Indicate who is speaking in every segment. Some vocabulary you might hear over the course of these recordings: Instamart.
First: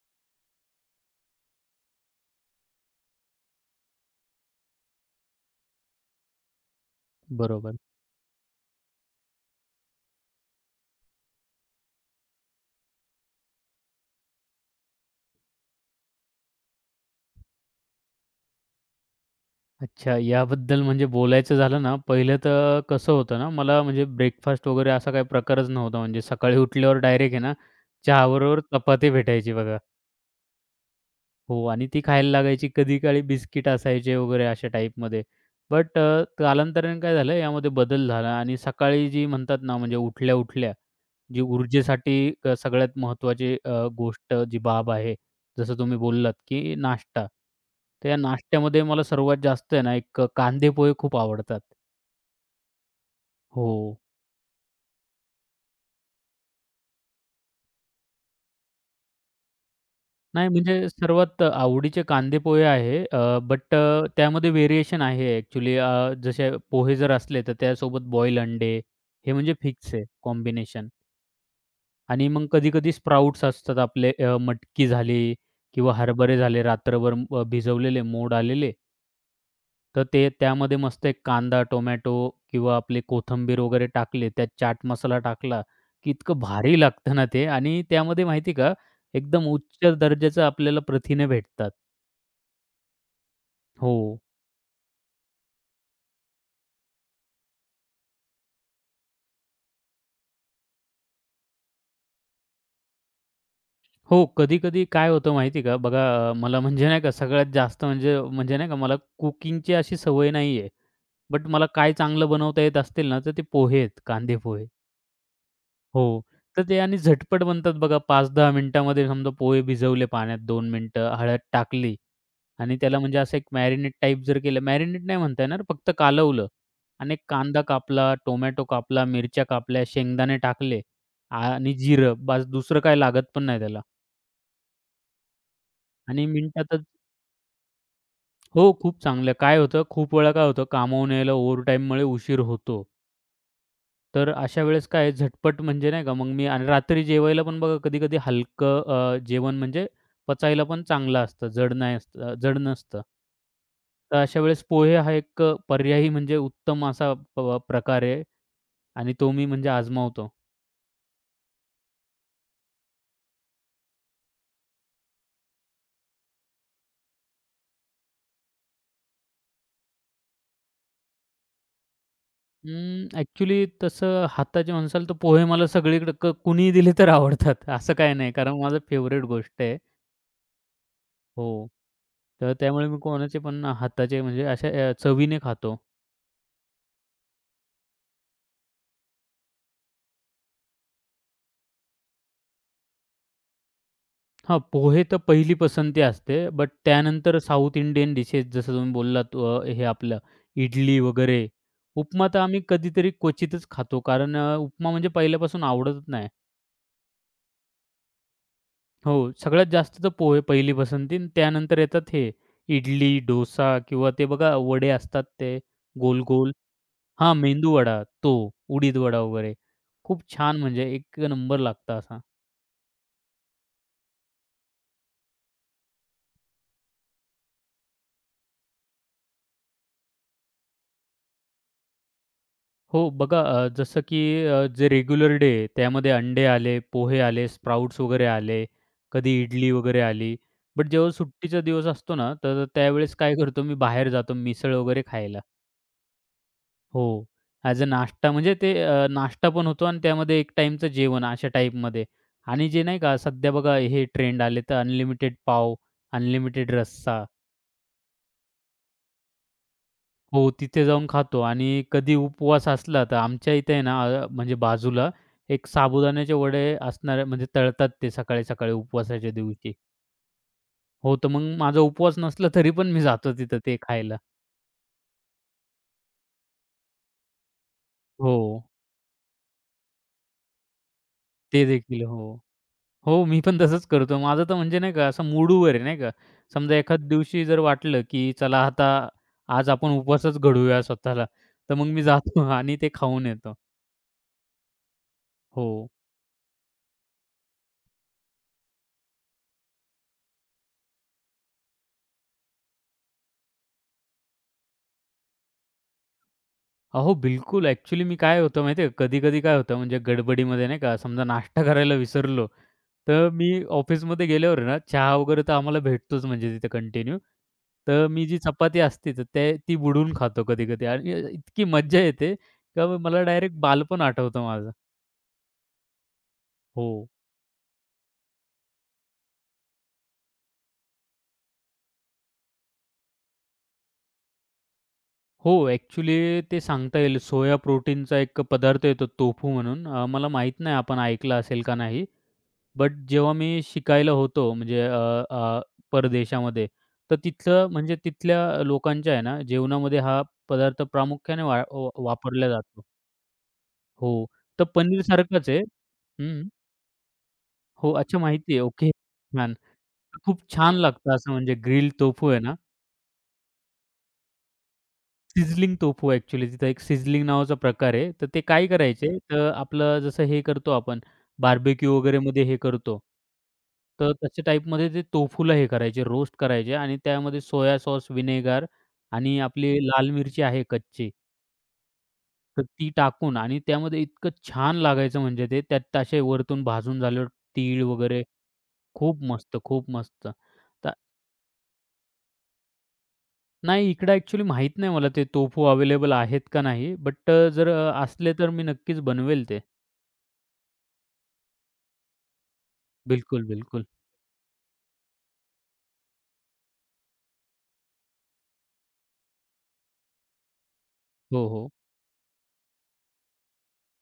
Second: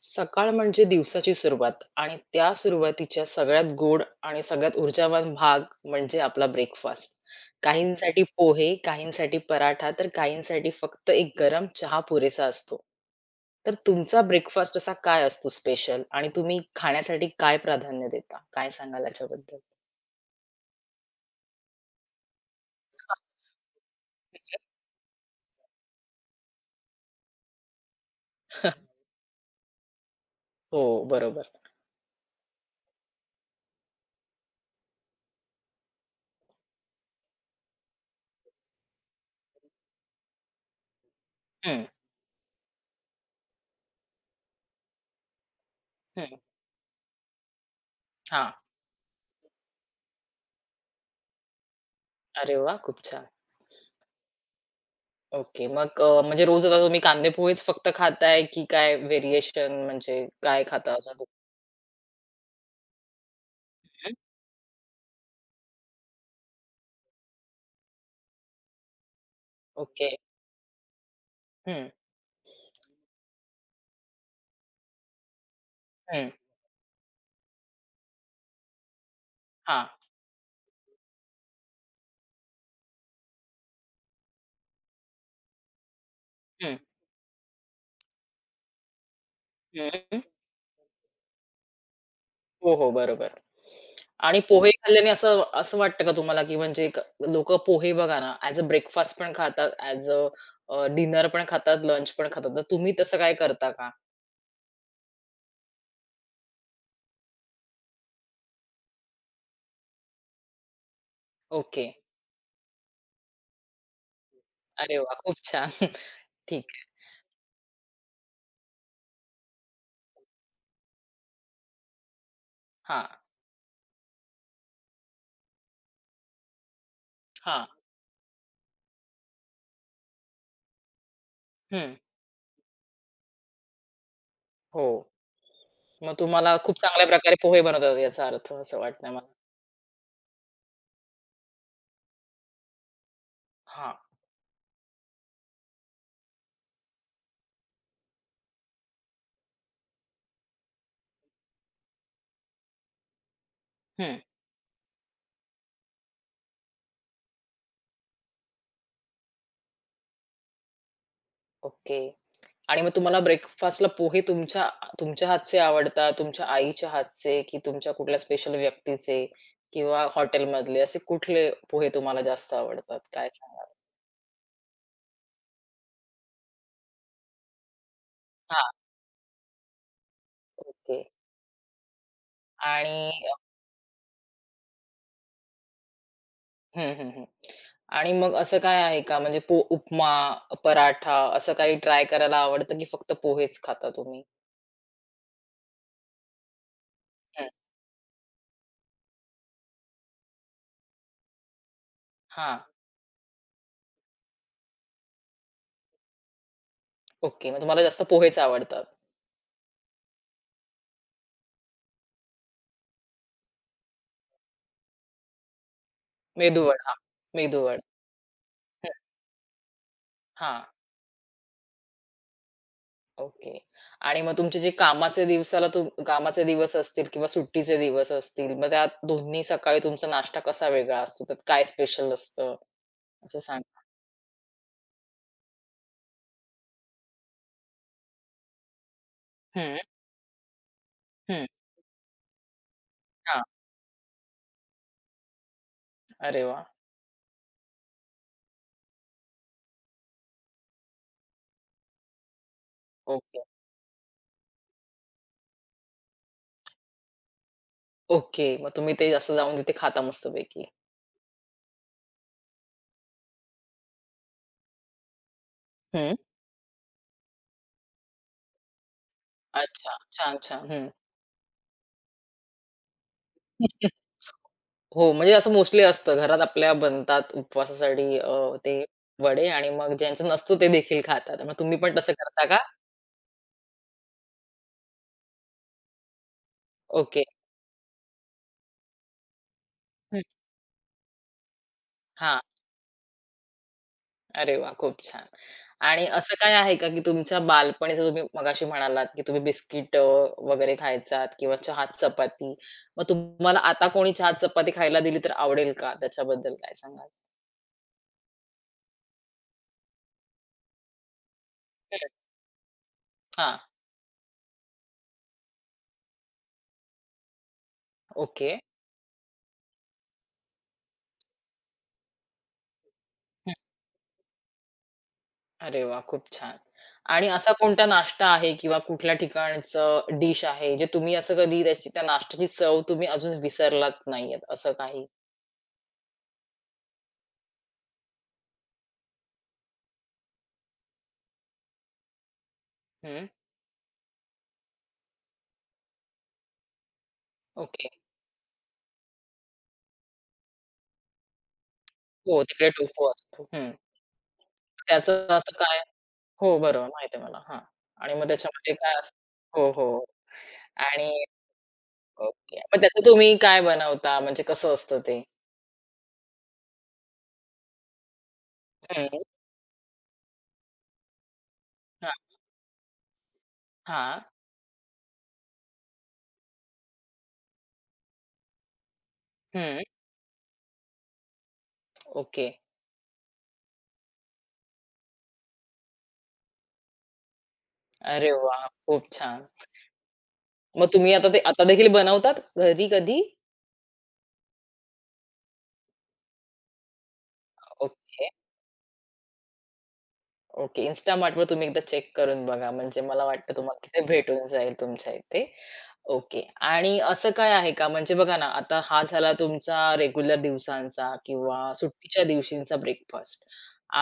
Speaker 1: सकाळ म्हणजे दिवसाची सुरुवात आणि त्या सुरुवातीच्या सगळ्यात गोड आणि सगळ्यात ऊर्जावान भाग म्हणजे आपला ब्रेकफास्ट.
Speaker 2: बरोबर.
Speaker 1: काहींसाठी पोहे, काहींसाठी पराठा, तर काहींसाठी फक्त एक गरम चहा पुरेसा असतो. तर तुमचा ब्रेकफास्ट असा काय असतो स्पेशल आणि तुम्ही खाण्यासाठी काय प्राधान्य देता? काय सांगाल याच्याबद्दल?
Speaker 2: अच्छा, याबद्दल म्हणजे बोलायचं झालं ना, पहिलं तर कसं
Speaker 1: हा,
Speaker 2: होतं ना, मला म्हणजे
Speaker 1: ठीक
Speaker 2: ब्रेकफास्ट
Speaker 1: आहे.
Speaker 2: वगैरे असा काही प्रकारच नव्हता. म्हणजे सकाळी उठल्यावर डायरेक्ट आहे ना, चहाबरोबर चपाती भेटायची बघा.
Speaker 1: हो, बरोबर.
Speaker 2: हो आणि ती खायला लागायची कधी काळी बिस्किट असायचे वगैरे अशा टाईपमध्ये. बट कालांतराने काय झालं यामध्ये बदल झाला आणि सकाळी जी म्हणतात ना म्हणजे उठल्या-उठल्या जी
Speaker 1: हं,
Speaker 2: ऊर्जेसाठी सगळ्यात महत्त्वाची गोष्ट जी बाब आहे, जसं तुम्ही बोललात
Speaker 1: हं.
Speaker 2: की नाश्ता. तर या
Speaker 1: हां.
Speaker 2: नाश्त्यामध्ये मला सर्वात जास्त आहे ना एक कांदे पोहे खूप आवडतात.
Speaker 1: अरे वाह! खूप छान.
Speaker 2: हो.
Speaker 1: ओके. मग म्हणजे रोज आता तुम्ही कांदेपोहेच फक्त खाताय, की काय व्हेरिएशन म्हणजे
Speaker 2: नाही
Speaker 1: काय
Speaker 2: म्हणजे
Speaker 1: खाता अजून तुम्ही?
Speaker 2: सर्वात आवडीचे कांदे पोहे आहे. बट
Speaker 1: हं.
Speaker 2: त्यामध्ये व्हेरिएशन आहे ॲक्चुअली जसे पोहे जर असले तर त्यासोबत बॉईल अंडे हे म्हणजे फिक्स आहे
Speaker 1: ओके.
Speaker 2: कॉम्बिनेशन
Speaker 1: हं,
Speaker 2: आणि मग कधी-कधी स्प्राउट्स असतात आपले मटकी झाली किंवा
Speaker 1: हं.
Speaker 2: हरभरे झाले रात्रभर भिजवलेले मोड आलेले.
Speaker 1: हां.
Speaker 2: तर ते त्यामध्ये मस्त एक कांदा, टोमॅटो किंवा आपली कोथिंबीर वगैरे टाकली, त्यात चाट मसाला टाकला, की इतकं
Speaker 1: हं,
Speaker 2: भारी लागतं ना ते आणि त्यामध्ये माहिती का एकदम उच्च
Speaker 1: हं.
Speaker 2: दर्जाचं आपल्याला प्रथिने भेटतात.
Speaker 1: हो, हो. बरोबर.
Speaker 2: हो.
Speaker 1: आणि पोहे खाल्ल्याने असं असं वाटतं का तुम्हाला, की म्हणजे लोकं पोहे बघा ना, ॲज अ ब्रेकफास्ट पण खातात, ॲज अ अ, डिनर पण खातात, लंच पण खातात. तर तुम्ही तसं काय करता का?
Speaker 2: हो, कधी-कधी काय होतं माहिती आहे का? बघा मला म्हणजे नाही का सगळ्यात जास्त म्हणजे म्हणजे नाही का मला कुकिंगची अशी सवय नाही आहे. बट मला
Speaker 1: ओके.
Speaker 2: काय चांगलं बनवता येत असतील ना, तर ते पोहे आहेत, कांदे पोहे.
Speaker 1: अरे वाह! खूप छान.
Speaker 2: हो. तर
Speaker 1: ठीक
Speaker 2: ते
Speaker 1: आहे.
Speaker 2: आणि झटपट बनतात बघा 5-10 मिनिटामध्ये समजा पोहे भिजवले पाण्यात 2 मिनिटं, हळद टाकली आणि त्याला
Speaker 1: हां,
Speaker 2: म्हणजे असं एक मॅरिनेट टाइप जर केलं मॅरिनेट नाही म्हणता येणार, फक्त कालवलं आणि एक कांदा
Speaker 1: हां.
Speaker 2: कापला, टोमॅटो कापला, मिरच्या कापल्या, शेंगदाणे टाकले आणि
Speaker 1: हं.
Speaker 2: जिरं. बास दुसरं काही लागत पण नाही त्याला.
Speaker 1: हो. मग
Speaker 2: आणि
Speaker 1: तुम्हाला खूप
Speaker 2: मिनिटातच
Speaker 1: चांगल्या प्रकारे पोहे बनवता येतात याचा अर्थ
Speaker 2: हो,
Speaker 1: असं
Speaker 2: खूप
Speaker 1: वाटतंय मला.
Speaker 2: चांगलं. काय होतं, खूप वेळा काय होतं, कामावरून यायला ओव्हरटाईममुळे उशीर होतो.
Speaker 1: हां.
Speaker 2: तर अशा वेळेस काय आहे, झटपट म्हणजे नाही का, मग मी आणि रात्री जेवायला पण बघा कधी-कधी हलकं जेवण म्हणजे पचायला पण चांगलं असतं, जड नाही असतं जड नसतं. तर
Speaker 1: हं,
Speaker 2: अशा वेळेस पोहे हा एक पर्यायी म्हणजे उत्तम असा प्रकार आहे आणि तो मी म्हणजे आजमावतो.
Speaker 1: ओके. आणि मग तुम्हाला ब्रेकफास्टला पोहे तुमच्या तुमच्या हातचे आवडतात, तुमच्या आईच्या हातचे, की तुमच्या कुठल्या स्पेशल व्यक्तीचे किंवा हॉटेलमधले असे कुठले पोहे तुम्हाला जास्त आवडतात? काय
Speaker 2: अं,
Speaker 1: सांगाल?
Speaker 2: तसं हाताचे म्हणसाल तर पोहे मला सगळीकडे कुणीही दिले तर आवडतात. असं काही नाही, कारण
Speaker 1: हां,
Speaker 2: माझं फेव्हरेट गोष्ट आहे.
Speaker 1: ओके.
Speaker 2: हो. तर त्यामुळे मी
Speaker 1: आणि
Speaker 2: कोणाचे पण हाताचे म्हणजे अशा चवीने खातो.
Speaker 1: हं, हं, हं. आणि मग असं काय आहे का म्हणजे उपमा, पराठा असं काही ट्राय करायला आवडतं की फक्त पोहेच खाता तुम्ही?
Speaker 2: हां, पोहे तर पहिली पसंती असते. बट त्यानंतर
Speaker 1: हं,
Speaker 2: साउथ इंडियन डिशेस जसं तुम्ही बोललात हे आपलं इडली वगैरे. उपमा तर
Speaker 1: हां,
Speaker 2: आम्ही कधीतरी क्वचितच खातो. कारण उपमा म्हणजे पहिल्यापासून आवडतच नाही.
Speaker 1: ओके. मग तुम्हाला जास्त पोहेच आवडतात.
Speaker 2: हो, सगळ्यात जास्त तर पोहे पहिली पसंती आणि त्यानंतर येतात हे इडली, डोसा किंवा ते बघा वडे असतात ते गोल-गोल.
Speaker 1: मेदूवडा,
Speaker 2: हां, मेंदू
Speaker 1: मेदूवडा.
Speaker 2: वडा, तो
Speaker 1: हं,
Speaker 2: उडीद वडा वगैरे. खूप छान
Speaker 1: हां.
Speaker 2: म्हणजे एक नंबर लागतं असा.
Speaker 1: ओके. आणि मग तुमचे जे कामाचे दिवसाला कामाचे दिवस असतील किंवा सुट्टीचे दिवस असतील, मग त्यात दोन्ही सकाळी तुमचा नाश्ता कसा वेगळा असतो? त्यात काय स्पेशल असतं?
Speaker 2: हो,
Speaker 1: असं
Speaker 2: बघा
Speaker 1: सांगा.
Speaker 2: जसं की जे रेग्युलर डे आहे, त्यामध्ये अंडे आले, पोहे आले, स्प्राउट्स वगैरे आले, कधी इडली
Speaker 1: हं,
Speaker 2: वगैरे आली. बट जेव्हा
Speaker 1: हं.
Speaker 2: सुट्टीचा दिवस असतो ना, तर त्यावेळेस काय
Speaker 1: हां.
Speaker 2: करतो मी बाहेर जातो मिसळ वगैरे खायला.
Speaker 1: अरे वाह!
Speaker 2: हो, ॲज अ नाश्ता म्हणजे ते नाश्ता पण होतो आणि त्यामध्ये एक टाईमचं जेवण अशा टाईपमध्ये. आणि जे नाही का
Speaker 1: ओके.
Speaker 2: सध्या बघा हे ट्रेंड आले, तर अनलिमिटेड पाव, अनलिमिटेड रस्सा.
Speaker 1: ओके. मग तुम्ही ते असं जाऊन तिथे खाता
Speaker 2: हो,
Speaker 1: मस्तपैकी.
Speaker 2: तिथे जाऊन खातो आणि कधी उपवास असला तर आमच्या इथे आहे ना म्हणजे बाजूला एक
Speaker 1: हं.
Speaker 2: साबुदाण्याचे वडे असणारे म्हणजे तळतात ते सकाळी, सकाळी उपवासाच्या दिवशी.
Speaker 1: अच्छा. छान, छान. हं.
Speaker 2: हो, तर मग माझा उपवास नसला तरी पण मी जातो तिथं ते खायला.
Speaker 1: हो, म्हणजे असं मोस्टली असतं. घरात आपल्या बनतात उपवासासाठी
Speaker 2: हो,
Speaker 1: ते वडे आणि मग ज्यांचं नसतो ते देखील खातात. मग
Speaker 2: ते
Speaker 1: तुम्ही पण
Speaker 2: देखील.
Speaker 1: तसं
Speaker 2: हो.
Speaker 1: करता का?
Speaker 2: हो, मी पण तसंच करतो. माझं तर म्हणजे नाही का असं मूडवर आहे नाही का. समजा एखाद
Speaker 1: ओके.
Speaker 2: दिवशी जर वाटलं, की चला आता आज आपण
Speaker 1: हं.
Speaker 2: उपवासच घडवूया स्वतःला, तर मग मी
Speaker 1: हां.
Speaker 2: जातो आणि ते खाऊन येतो.
Speaker 1: अरे वाह! खूप छान.
Speaker 2: हो.
Speaker 1: आणि असं काय आहे का, की तुमच्या बालपणीचं तुम्ही मगाशी म्हणालात, की तुम्ही बिस्किट वगैरे खायचात किंवा चहात चपाती. मग तुम्हाला आता कोणी चहात चपाती खायला दिली तर आवडेल का? त्याच्याबद्दल काय सांगाल?
Speaker 2: अहो, बिलकुल. ॲक्चुअली मी काय होतं माहिती आहे कधी-कधी काय होतं म्हणजे गडबडीमध्ये नाही का, समजा नाश्ता करायला
Speaker 1: खरंच.
Speaker 2: विसरलो, तर मी ऑफिसमध्ये गेल्यावर आहे ना, चहा वगैरे तर आम्हाला भेटतोच म्हणजे तिथे कंटिन्यू. तर मी जी
Speaker 1: ओके.
Speaker 2: चपाती असते, तर ते ती बुडून खातो कधी-कधी आणि इतकी मज्जा येते का मला
Speaker 1: हं.
Speaker 2: डायरेक्ट बालपण आठवतं माझं.
Speaker 1: अरे वाह! खूप छान.
Speaker 2: हो.
Speaker 1: आणि असा कोणता नाश्ता आहे किंवा कुठल्या ठिकाणचं डिश आहे, जे तुम्ही असं कधी त्याची त्या नाश्त्याची चव तुम्ही अजून विसरलात नाहीयेत, असं काही?
Speaker 2: हो, ॲक्चुअली ते सांगता येईल सोया प्रोटीनचा एक पदार्थ येतो, टोफू म्हणून. मला माहीत नाही आपण ऐकलं असेल का नाही? बट
Speaker 1: हं,
Speaker 2: जेव्हा मी शिकायला होतो म्हणजे अ, अ, परदेशामध्ये, तर तिथलं
Speaker 1: ओके.
Speaker 2: म्हणजे तिथल्या लोकांच्या आहे ना, जेवणामध्ये हा पदार्थ प्रामुख्याने वा व
Speaker 1: हो,
Speaker 2: वापरला
Speaker 1: तिकडे
Speaker 2: जातो.
Speaker 1: टोफू असतो. हं.
Speaker 2: हो, तर
Speaker 1: त्याचं
Speaker 2: पनीरसारखंच
Speaker 1: असं
Speaker 2: आहे.
Speaker 1: काय
Speaker 2: हं.
Speaker 1: हो, बरोबर माहिती आहे मला. हां.
Speaker 2: हो,
Speaker 1: आणि
Speaker 2: अच्छा
Speaker 1: मग
Speaker 2: माहिती आहे.
Speaker 1: त्याच्यामध्ये
Speaker 2: ओके,
Speaker 1: काय असतं?
Speaker 2: छान.
Speaker 1: हो, हो.
Speaker 2: खूप छान
Speaker 1: आणि
Speaker 2: लागतं असं म्हणजे ग्रिल टोफू आहे ना
Speaker 1: ओके. मग त्याचं तुम्ही काय बनवता? म्हणजे कसं असतं ते?
Speaker 2: सिझलिंग टोफू ॲक्चुअली तिथं एक सिझलिंग नावाचा प्रकार आहे. तर ते काय
Speaker 1: हं.
Speaker 2: करायचे, तर आपलं जसं हे करतो आपण बार्बेक्यू
Speaker 1: हां,
Speaker 2: वगैरेमध्ये हे करतो. तर
Speaker 1: हां.
Speaker 2: तशा टाईपमध्ये ते टोफूला हे करायचे, रोस्ट करायचे आणि त्यामध्ये सोया सॉस, व्हिनेगर आणि आपली
Speaker 1: हं.
Speaker 2: लाल मिरची आहे कच्ची,
Speaker 1: ओके.
Speaker 2: तर ती टाकून आणि त्यामध्ये इतकं छान लागायचं म्हणजे ते त्यात असे वरतून भाजून झाल्यावर तीळ वगैरे
Speaker 1: अरे वाह! खूप
Speaker 2: खूप
Speaker 1: छान.
Speaker 2: मस्त, खूप मस्त.
Speaker 1: मग
Speaker 2: तर
Speaker 1: तुम्ही आता ते आता देखील बनवतात घरी कधी?
Speaker 2: नाही, इकडं ॲक्चुअली माहीत नाही मला ते तोफू अवेलेबल आहेत का नाही. बट जर
Speaker 1: ओके.
Speaker 2: असले तर मी नक्कीच बनवेल ते.
Speaker 1: ओके. Instamart तुम्ही एकदा चेक करून बघा. म्हणजे मला
Speaker 2: बिलकुल,
Speaker 1: वाटतं तुम्हाला
Speaker 2: बिलकुल.
Speaker 1: तिथे भेटून जाईल तुमच्या इथे. ओके. आणि असं काय आहे का म्हणजे बघा ना, आता हा झाला तुमचा रेग्युलर दिवसांचा
Speaker 2: हो, हो.
Speaker 1: किंवा सुट्टीच्या दिवशींचा ब्रेकफास्ट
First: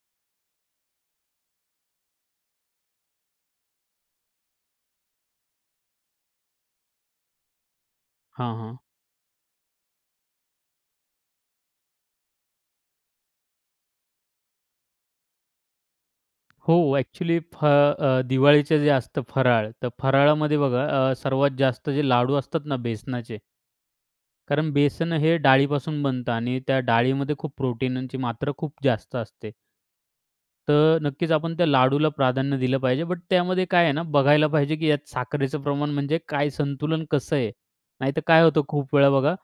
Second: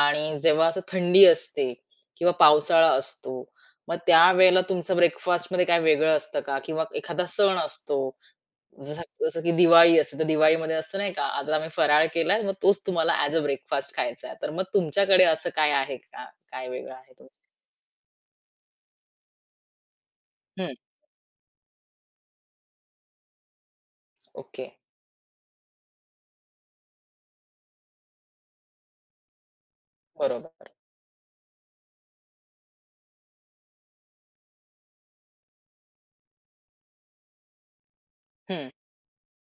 Speaker 1: आणि जेव्हा असं थंडी असते किंवा पावसाळा असतो, मग त्यावेळेला तुमचा ब्रेकफास्टमध्ये काय वेगळं असतं का? किंवा एखादा सण असतो
Speaker 2: हां, हां.
Speaker 1: जसं जसं की दिवाळी असते, तर दिवाळीमध्ये असतं नाही का, आता आम्ही फराळ केलाय, मग तोच तुम्हाला ॲज अ ब्रेकफास्ट खायचा आहे. तर मग तुमच्याकडे असं काय आहे का? काय
Speaker 2: हो,
Speaker 1: वेगळं आहे तुमचं?
Speaker 2: ॲक्चुअली दिवाळीचं जे असतं फराळ, तर फराळामध्ये
Speaker 1: हं,
Speaker 2: बघा सर्वात जास्त जे लाडू असतात ना बेसनाचे
Speaker 1: ओके.
Speaker 2: कारण बेसन हे डाळीपासून बनतं आणि त्या डाळीमध्ये खूप प्रोटीनची मात्रा खूप जास्त असते.
Speaker 1: बरोबर.
Speaker 2: तर नक्कीच आपण त्या लाडूला प्राधान्य दिलं पाहिजे. बट त्यामध्ये काय आहे ना, बघायला पाहिजे की यात साखरेचं प्रमाण म्हणजे काय संतुलन कसं आहे? नाहीतर काय होतं
Speaker 1: हं,
Speaker 2: खूप वेळा बघा,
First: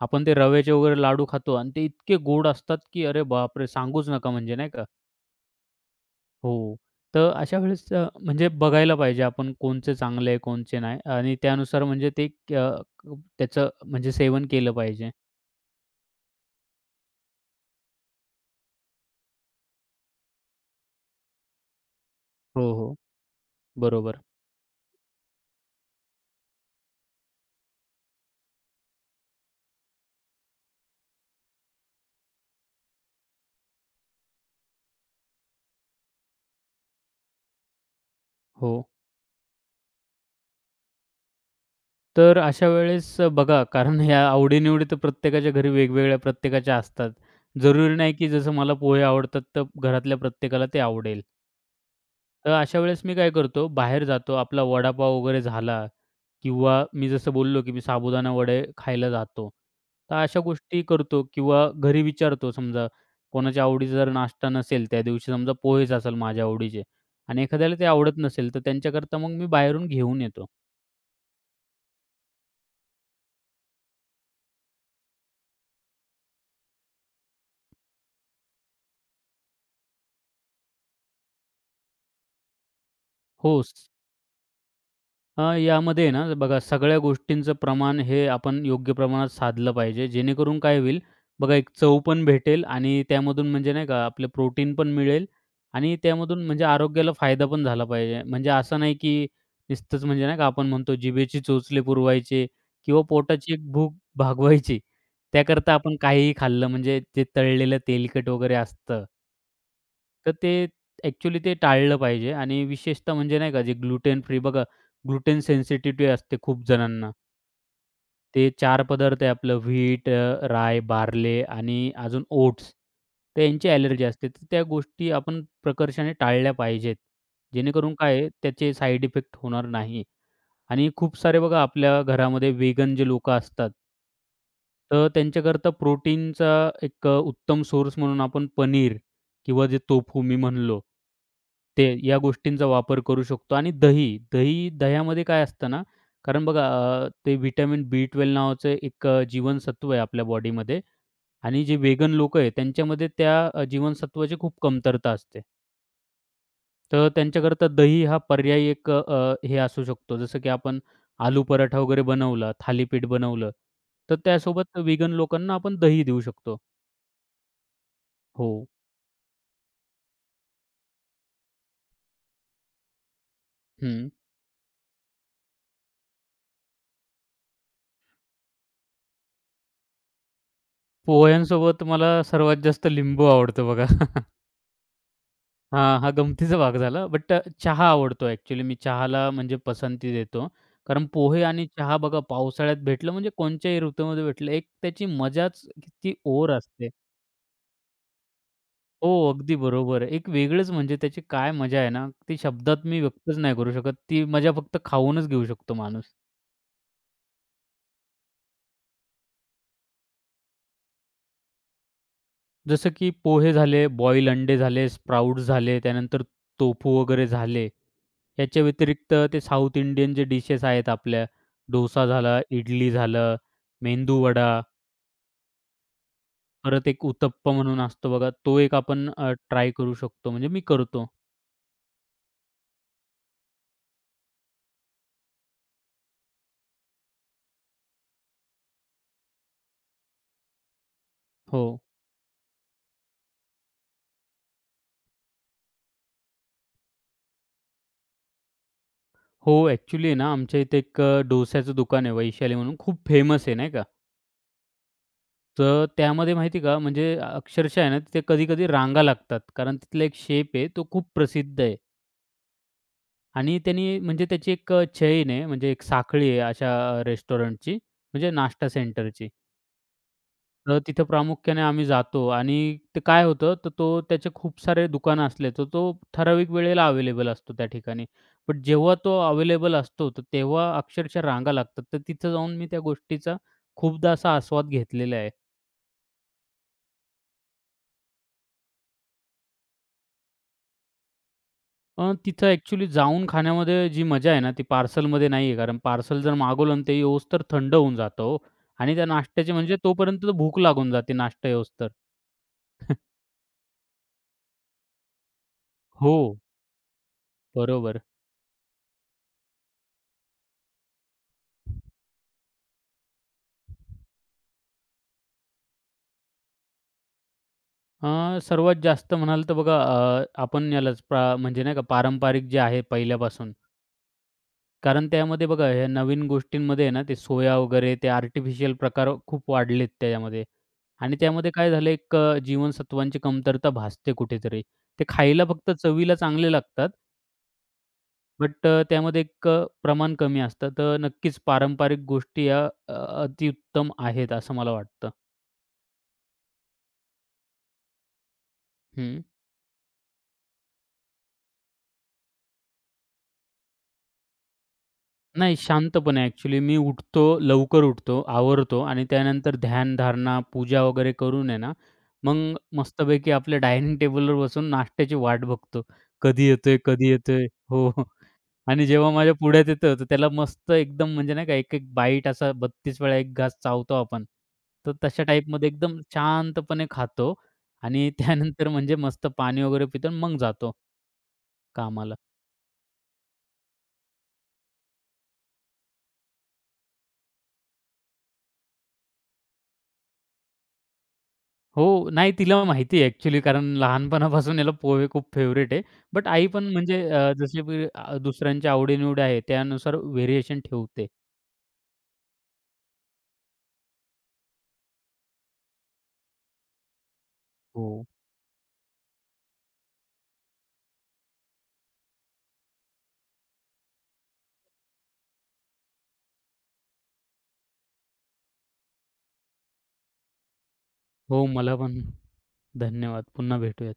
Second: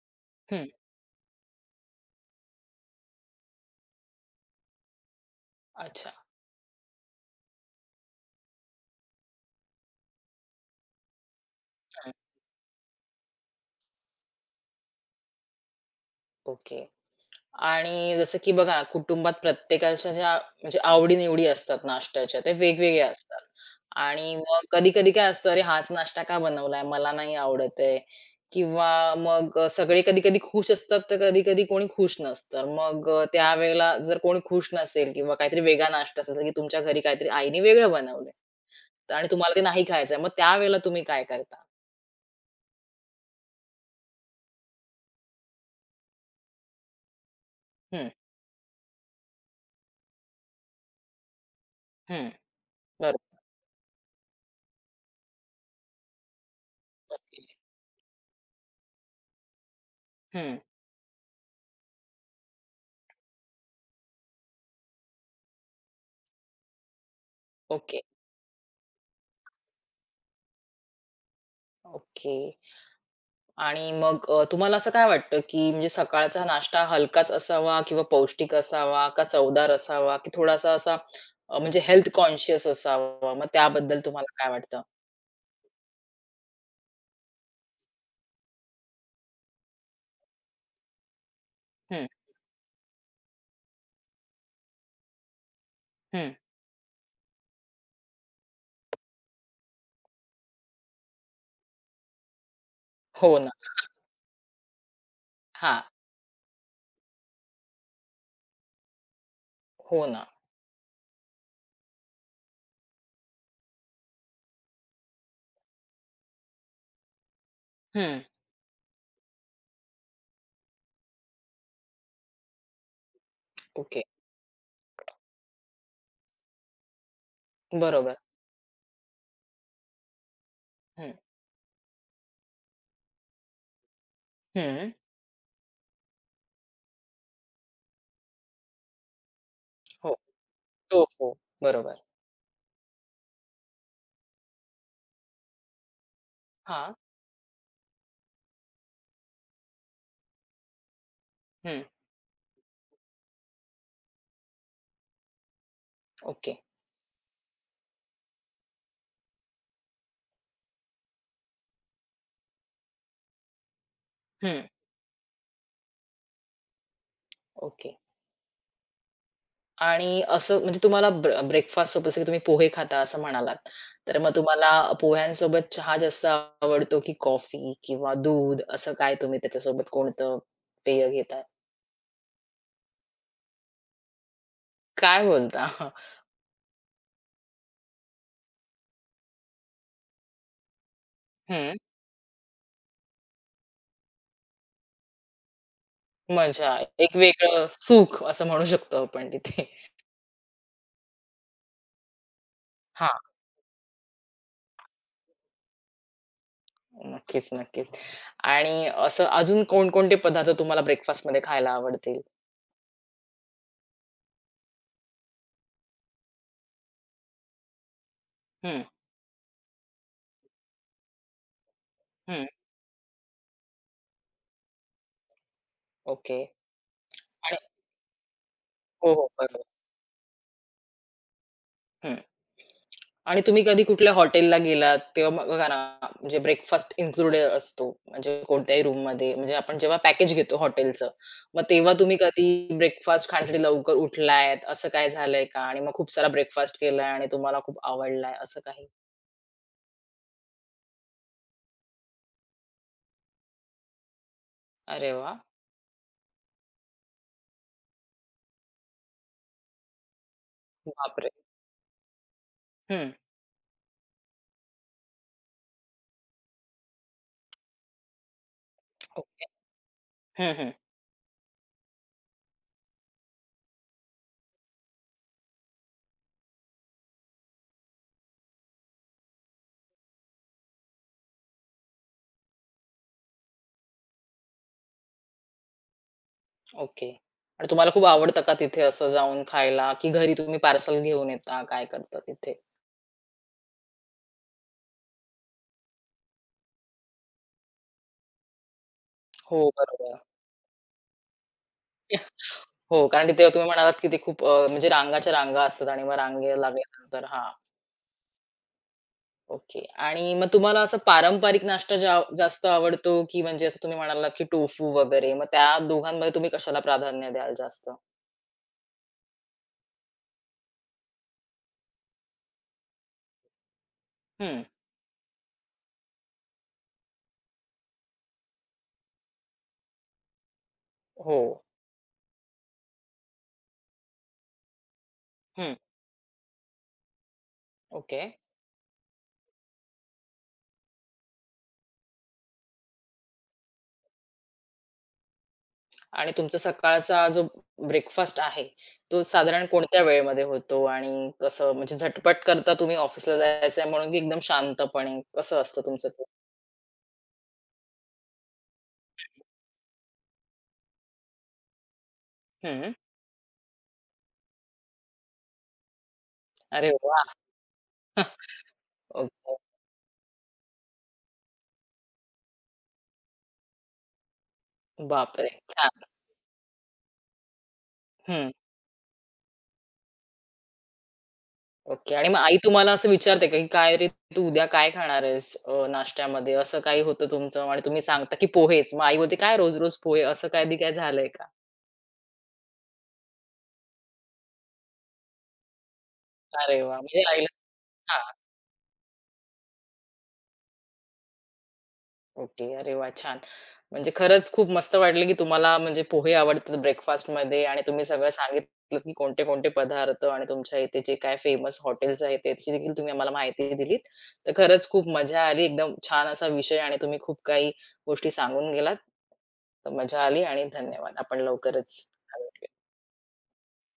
Speaker 2: आपण ते
Speaker 1: हं.
Speaker 2: रव्याचे वगैरे लाडू खातो आणि ते इतके गोड असतात की अरे बापरे! सांगूच नका म्हणजे नाही का?
Speaker 1: अच्छा.
Speaker 2: हो. तर अशा वेळेस म्हणजे बघायला पाहिजे आपण कोणचे चांगले आहे, कोणचे नाही आणि त्यानुसार म्हणजे
Speaker 1: हं,
Speaker 2: ते त्याचं म्हणजे सेवन केलं पाहिजे.
Speaker 1: ओके. आणि जसं की बघा ना, कुटुंबात प्रत्येकाच्या ज्या म्हणजे आवडी-निवडी असतात नाश्त्याच्या, त्या
Speaker 2: हो, हो.
Speaker 1: वेगवेगळ्या असतात.
Speaker 2: बरोबर.
Speaker 1: आणि मग कधी-कधी काय असतं, "अरे, हाच नाश्ता का बनवलाय? मला नाही आवडत आहे." किंवा मग सगळे कधी-कधी खुश असतात, तर कधी-कधी कोणी खुश नसतं. मग त्यावेळेला जर कोणी खुश नसेल किंवा काहीतरी वेगळा नाश्ता असेल, जसं की तुमच्या घरी काहीतरी आईने वेगळं बनवलंय
Speaker 2: हो.
Speaker 1: तर आणि तुम्हाला ते नाही खायचंय, मग त्यावेळेला तुम्ही काय करता?
Speaker 2: तर अशा वेळेस बघा कारण ह्या आवडी-निवडी तर प्रत्येकाच्या घरी वेगवेगळ्या प्रत्येकाच्या असतात. जरुरी
Speaker 1: हं,
Speaker 2: नाही की जसं मला पोहे आवडतात तर घरातल्या प्रत्येकाला ते आवडेल.
Speaker 1: हं.
Speaker 2: तर अशा वेळेस मी
Speaker 1: बरोबर.
Speaker 2: काय करतो बाहेर जातो. आपला वडापाव वगैरे झाला किंवा मी जसं
Speaker 1: ओके.
Speaker 2: बोललो की मी साबुदाणा वडे खायला जातो. तर अशा
Speaker 1: हं.
Speaker 2: गोष्टी करतो किंवा घरी विचारतो समजा कोणाच्या आवडीचा जर नाश्ता नसेल त्या दिवशी समजा पोहेच असेल माझ्या आवडीचे आणि एखाद्याला ते
Speaker 1: ओके,
Speaker 2: आवडत नसेल तर त्यांच्याकरता मग मी बाहेरून घेऊन येतो.
Speaker 1: ओके. आणि मग तुम्हाला असं काय वाटतं, की म्हणजे सकाळचा नाश्ता हलकाच असावा किंवा पौष्टिक असावा का चवदार असावा की थोडासा असा म्हणजे हेल्थ कॉन्शियस असावा? मग
Speaker 2: हो.
Speaker 1: त्याबद्दल तुम्हाला काय वाटतं?
Speaker 2: यामध्ये आहे ना, बघा सगळ्या गोष्टींचं प्रमाण हे आपण योग्य प्रमाणात साधलं पाहिजे. जेणेकरून काय होईल, बघा एक चव
Speaker 1: हं,
Speaker 2: पण भेटेल आणि त्यामधून म्हणजे नाही का आपलं प्रोटीन पण मिळेल आणि
Speaker 1: हं.
Speaker 2: त्यामधून म्हणजे आरोग्याला फायदा पण झाला पाहिजे. म्हणजे असं नाही की नुसतंच म्हणजे नाही का आपण म्हणतो जिभेची चोचले पुरवायचे किंवा
Speaker 1: हो ना.
Speaker 2: पोटाची एक भूक भागवायची.
Speaker 1: हा
Speaker 2: त्याकरता आपण काहीही खाल्लं म्हणजे ते तळलेलं तेलकट वगैरे असतं.
Speaker 1: हो ना.
Speaker 2: तर ते ॲक्चुअली ते टाळलं पाहिजे आणि विशेषतः म्हणजे नाही का जे ग्लुटेन फ्री बघा ग्लुटेन सेन्सिटिव्हिटी असते खूप जणांना.
Speaker 1: हं.
Speaker 2: ते चार पदार्थ आहे आपलं व्हीट, राय, बार्ले आणि अजून ओट्स. तर यांची
Speaker 1: ओके.
Speaker 2: ॲलर्जी असते. तर त्या गोष्टी आपण प्रकर्षाने टाळल्या पाहिजेत. जेणेकरून
Speaker 1: बरोबर.
Speaker 2: काय आहे त्याचे साइड इफेक्ट होणार नाही. आणि
Speaker 1: हं.
Speaker 2: खूप सारे बघा आपल्या घरामध्ये वेगन जे लोकं असतात
Speaker 1: हं.
Speaker 2: तर त्यांच्याकरता प्रोटीनचा एक उत्तम सोर्स म्हणून आपण पनीर किंवा जे
Speaker 1: हो.
Speaker 2: टोफू मी म्हणलो,
Speaker 1: टोफू.
Speaker 2: ते
Speaker 1: बरोबर.
Speaker 2: या गोष्टींचा वापर करू शकतो आणि दही, दही दह्यामध्ये काय असतं ना, कारण बघा
Speaker 1: हां.
Speaker 2: ते व्हिटॅमिन बी12 नावाचं एक जीवनसत्व आहे आपल्या बॉडीमध्ये आणि जे
Speaker 1: हं.
Speaker 2: वेगन लोकं आहे त्यांच्यामध्ये त्या जीवनसत्वाची खूप कमतरता असते.
Speaker 1: ओके.
Speaker 2: तर त्यांच्याकरता दही हा पर्यायी एक हे असू शकतो. जसं की आपण आलू पराठा वगैरे बनवला, थालीपीठ बनवलं, तर
Speaker 1: हं.
Speaker 2: त्यासोबत व्हीगन लोकांना आपण दही देऊ शकतो.
Speaker 1: ओके.
Speaker 2: हो.
Speaker 1: आणि असं म्हणजे तुम्हाला ब्रेकफास्ट सोबत जसं की तुम्ही पोहे खाता असं म्हणालात.
Speaker 2: हं.
Speaker 1: तर मग तुम्हाला पोह्यांसोबत चहा जास्त आवडतो की कॉफी किंवा दूध असं काय तुम्ही त्याच्यासोबत कोणतं पेय घेता?
Speaker 2: पोह्यांसोबत मला सर्वात जास्त लिंबू आवडतो बघा.
Speaker 1: काय बोलता?
Speaker 2: हां, हा गमतीचा भाग झाला. बट चहा आवडतो ॲक्चुअली मी चहाला म्हणजे पसंती देतो. कारण पोहे आणि
Speaker 1: हं.
Speaker 2: चहा बघा पावसाळ्यात भेटलं म्हणजे कोणत्याही ऋतूमध्ये भेटलं, एक त्याची मजाच किती और
Speaker 1: मजा.
Speaker 2: असते.
Speaker 1: एक वेगळं सुख असं म्हणू शकतो
Speaker 2: हो,
Speaker 1: आपण
Speaker 2: अगदी
Speaker 1: तिथे.
Speaker 2: बरोबर. एक वेगळंच म्हणजे त्याची काय मजा आहे ना, ती शब्दात मी
Speaker 1: हां.
Speaker 2: व्यक्तच नाही करू शकत. ती मजा फक्त खाऊनच घेऊ शकतो माणूस.
Speaker 1: नक्कीच, नक्कीच. आणि असं अजून कोणकोणते पदार्थ तुम्हाला ब्रेकफास्टमध्ये खायला आवडतील?
Speaker 2: जसं की पोहे झाले, बॉईल अंडे झाले, स्प्राउट्स झाले, त्यानंतर टोफू वगैरे झाले. याच्या
Speaker 1: हं,
Speaker 2: व्यतिरिक्त ते साऊथ इंडियन जे डिशेस आहेत आपल्या, डोसा झाला,
Speaker 1: हं.
Speaker 2: इडली झालं, मेंदू वडा,
Speaker 1: ओके.
Speaker 2: परत एक उत्तप्पा
Speaker 1: आणि
Speaker 2: म्हणून असतो बघा, तो एक आपण
Speaker 1: हो, हो. बरोबर.
Speaker 2: ट्राय करू शकतो. म्हणजे मी करतो.
Speaker 1: आणि तुम्ही कधी कुठल्या हॉटेलला गेलात, तेव्हा मग बघा ना, म्हणजे ब्रेकफास्ट इन्क्लुडेड असतो. म्हणजे कोणत्याही रूममध्ये म्हणजे आपण जेव्हा पॅकेज घेतो हॉटेलचं, मग
Speaker 2: हो.
Speaker 1: तेव्हा तुम्ही कधी ब्रेकफास्ट खाण्यासाठी लवकर उठलायत, असं काय झालंय का? आणि मग खूप सारा ब्रेकफास्ट केलाय आणि तुम्हाला खूप आवडलाय असं काही?
Speaker 2: हो, ॲक्चुअली ना, आमच्या इथे एक डोश्याचं दुकान आहे वैशाली म्हणून, खूप फेमस आहे नाही का.
Speaker 1: अरे वाह!
Speaker 2: तर त्यामध्ये माहिती आहे का, म्हणजे अक्षरशः आहे ना, तिथे कधी-कधी रांगा लागतात. कारण तिथला एक शेप आहे, तो खूप
Speaker 1: बापरे!
Speaker 2: प्रसिद्ध आहे
Speaker 1: हं.
Speaker 2: आणि त्यांनी म्हणजे त्याची एक चैन आहे, म्हणजे एक साखळी आहे अशा रेस्टॉरंटची, म्हणजे नाश्ता
Speaker 1: ओ
Speaker 2: सेंटरची.
Speaker 1: हं, हं.
Speaker 2: तर तिथं प्रामुख्याने आम्ही जातो आणि ते काय होतं, तर तो त्याचे खूप सारे दुकानं असले, तर तो ठराविक वेळेला अवेलेबल असतो त्या ठिकाणी. पण जेव्हा तो अवेलेबल असतो, तर तेव्हा अक्षरशः रांगा लागतात. तर तिथं जाऊन मी त्या गोष्टीचा खूपदा असा आस्वाद घेतलेला आहे.
Speaker 1: ओके. आणि तुम्हाला खूप आवडतं का तिथे असं जाऊन खायला, की घरी तुम्ही पार्सल घेऊन येता? काय करता
Speaker 2: तिथं
Speaker 1: तिथे?
Speaker 2: ॲक्चुअली जाऊन खाण्यामध्ये जी मजा आहे ना, ती पार्सलमध्ये नाही आहे. कारण पार्सल जर मागवलं आणि ते येऊस्तोवर थंड होऊन जातं हो आणि त्या नाश्त्याची
Speaker 1: हो,
Speaker 2: म्हणजे
Speaker 1: बरोबर.
Speaker 2: तोपर्यंत तर भूक लागून जाते नाश्ता येऊस्तोवर.
Speaker 1: हो, कारण तिथे तुम्ही म्हणालात, की ते खूप म्हणजे रांगाच्या रांगा असतात आणि मग
Speaker 2: हो,
Speaker 1: रांगे लागल्यानंतर हां,
Speaker 2: बरोबर.
Speaker 1: ओके. आणि मग तुम्हाला असं पारंपरिक नाश्ता जास्त आवडतो, की म्हणजे असं तुम्ही म्हणालात, की टोफू वगैरे मग त्या दोघांमध्ये तुम्ही कशाला प्राधान्य द्याल जास्त?
Speaker 2: सर्वात जास्त म्हणाल तर बघा आपण यालाच म्हणजे नाही का पारंपरिक जे आहे पहिल्यापासून.
Speaker 1: हं,
Speaker 2: कारण त्यामध्ये बघा ह्या नवीन गोष्टींमध्ये आहे ना, ते सोया वगैरे ते आर्टिफिशियल प्रकार खूप वाढलेत त्याच्यामध्ये आणि
Speaker 1: हो.
Speaker 2: त्यामध्ये काय झालं एक जीवनसत्वांची कमतरता भासते कुठेतरी. ते खायला फक्त
Speaker 1: हं,
Speaker 2: चवीला चांगले लागतात,
Speaker 1: ओके.
Speaker 2: बट त्यामध्ये एक प्रमाण कमी असतं. तर नक्कीच पारंपरिक गोष्टी या अ, अतिउत्तम आहेत असं मला वाटतं.
Speaker 1: आणि तुमचा सकाळचा जो ब्रेकफास्ट आहे, तो
Speaker 2: हं.
Speaker 1: साधारण कोणत्या वेळेमध्ये होतो आणि कसं म्हणजे झटपट करता तुम्ही ऑफिसला जायचं म्हणून, की एकदम शांतपणे
Speaker 2: नाही
Speaker 1: कसं असतं तुमचं
Speaker 2: शांतपणे
Speaker 1: ते?
Speaker 2: ॲक्चुअली मी उठतो, लवकर उठतो, आवरतो आणि त्यानंतर ध्यानधारणा, पूजा वगैरे करून आहे ना, मग
Speaker 1: हं.
Speaker 2: मस्तपैकी आपल्या डायनिंग टेबलवर बसून नाश्त्याची वाट बघतो. कधी येतोय,
Speaker 1: अरे
Speaker 2: कधी
Speaker 1: वाह!
Speaker 2: येतोय? हो, हो. आणि जेव्हा माझ्या
Speaker 1: ओके.
Speaker 2: पुढ्यात येतं, तर त्याला मस्त एकदम म्हणजे नाही का एक-एक बाईट असा 32 वेळा एक घास चावतो आपण. तर तशा
Speaker 1: बापरे!
Speaker 2: टाईपमध्ये एकदम शांतपणे खातो आणि
Speaker 1: हं.
Speaker 2: त्यानंतर म्हणजे मस्त पाणी वगैरे पितो आणि मग जातो
Speaker 1: ओके.
Speaker 2: कामाला.
Speaker 1: आणि मग आई तुम्हाला असं विचारते का, की "काय रे तू उद्या काय खाणार आहेस नाश्त्यामध्ये?" असं काही होतं तुमचं आणि तुम्ही सांगता की पोहेच. मग आई बोलते, "काय रोज-रोज पोहे?" असं कधी काय झालंय का?
Speaker 2: हो. नाही तिला माहिती आहे ॲक्चुअली कारण लहानपणापासून याला पोहे खूप फेवरेट आहे. बट आई पण
Speaker 1: अरे वाह!
Speaker 2: म्हणजे
Speaker 1: म्हणजे आईला
Speaker 2: जसे की दुसऱ्यांच्या आवडी-निवडी आहे त्यानुसार व्हेरिएशन ठेवते.
Speaker 1: ओके. अरे वाह! छान. म्हणजे खरंच खूप मस्त वाटलं, की तुम्हाला म्हणजे पोहे आवडतात ब्रेकफास्टमध्ये आणि तुम्ही
Speaker 2: हो.
Speaker 1: सगळं सांगितलंत, की कोणते-कोणते पदार्थ आणि तुमच्या इथे जे काय फेमस हॉटेल्स आहेत, त्याची देखील तुम्ही आम्हाला माहिती दिलीत. तर खरंच खूप मजा आली. एकदम छान असा विषय आणि तुम्ही खूप काही गोष्टी सांगून गेलात. तर मजा आली आणि धन्यवाद. आपण
Speaker 2: हो, मला पण
Speaker 1: लवकरच भेटूया.
Speaker 2: धन्यवाद. पुन्हा भेटूया.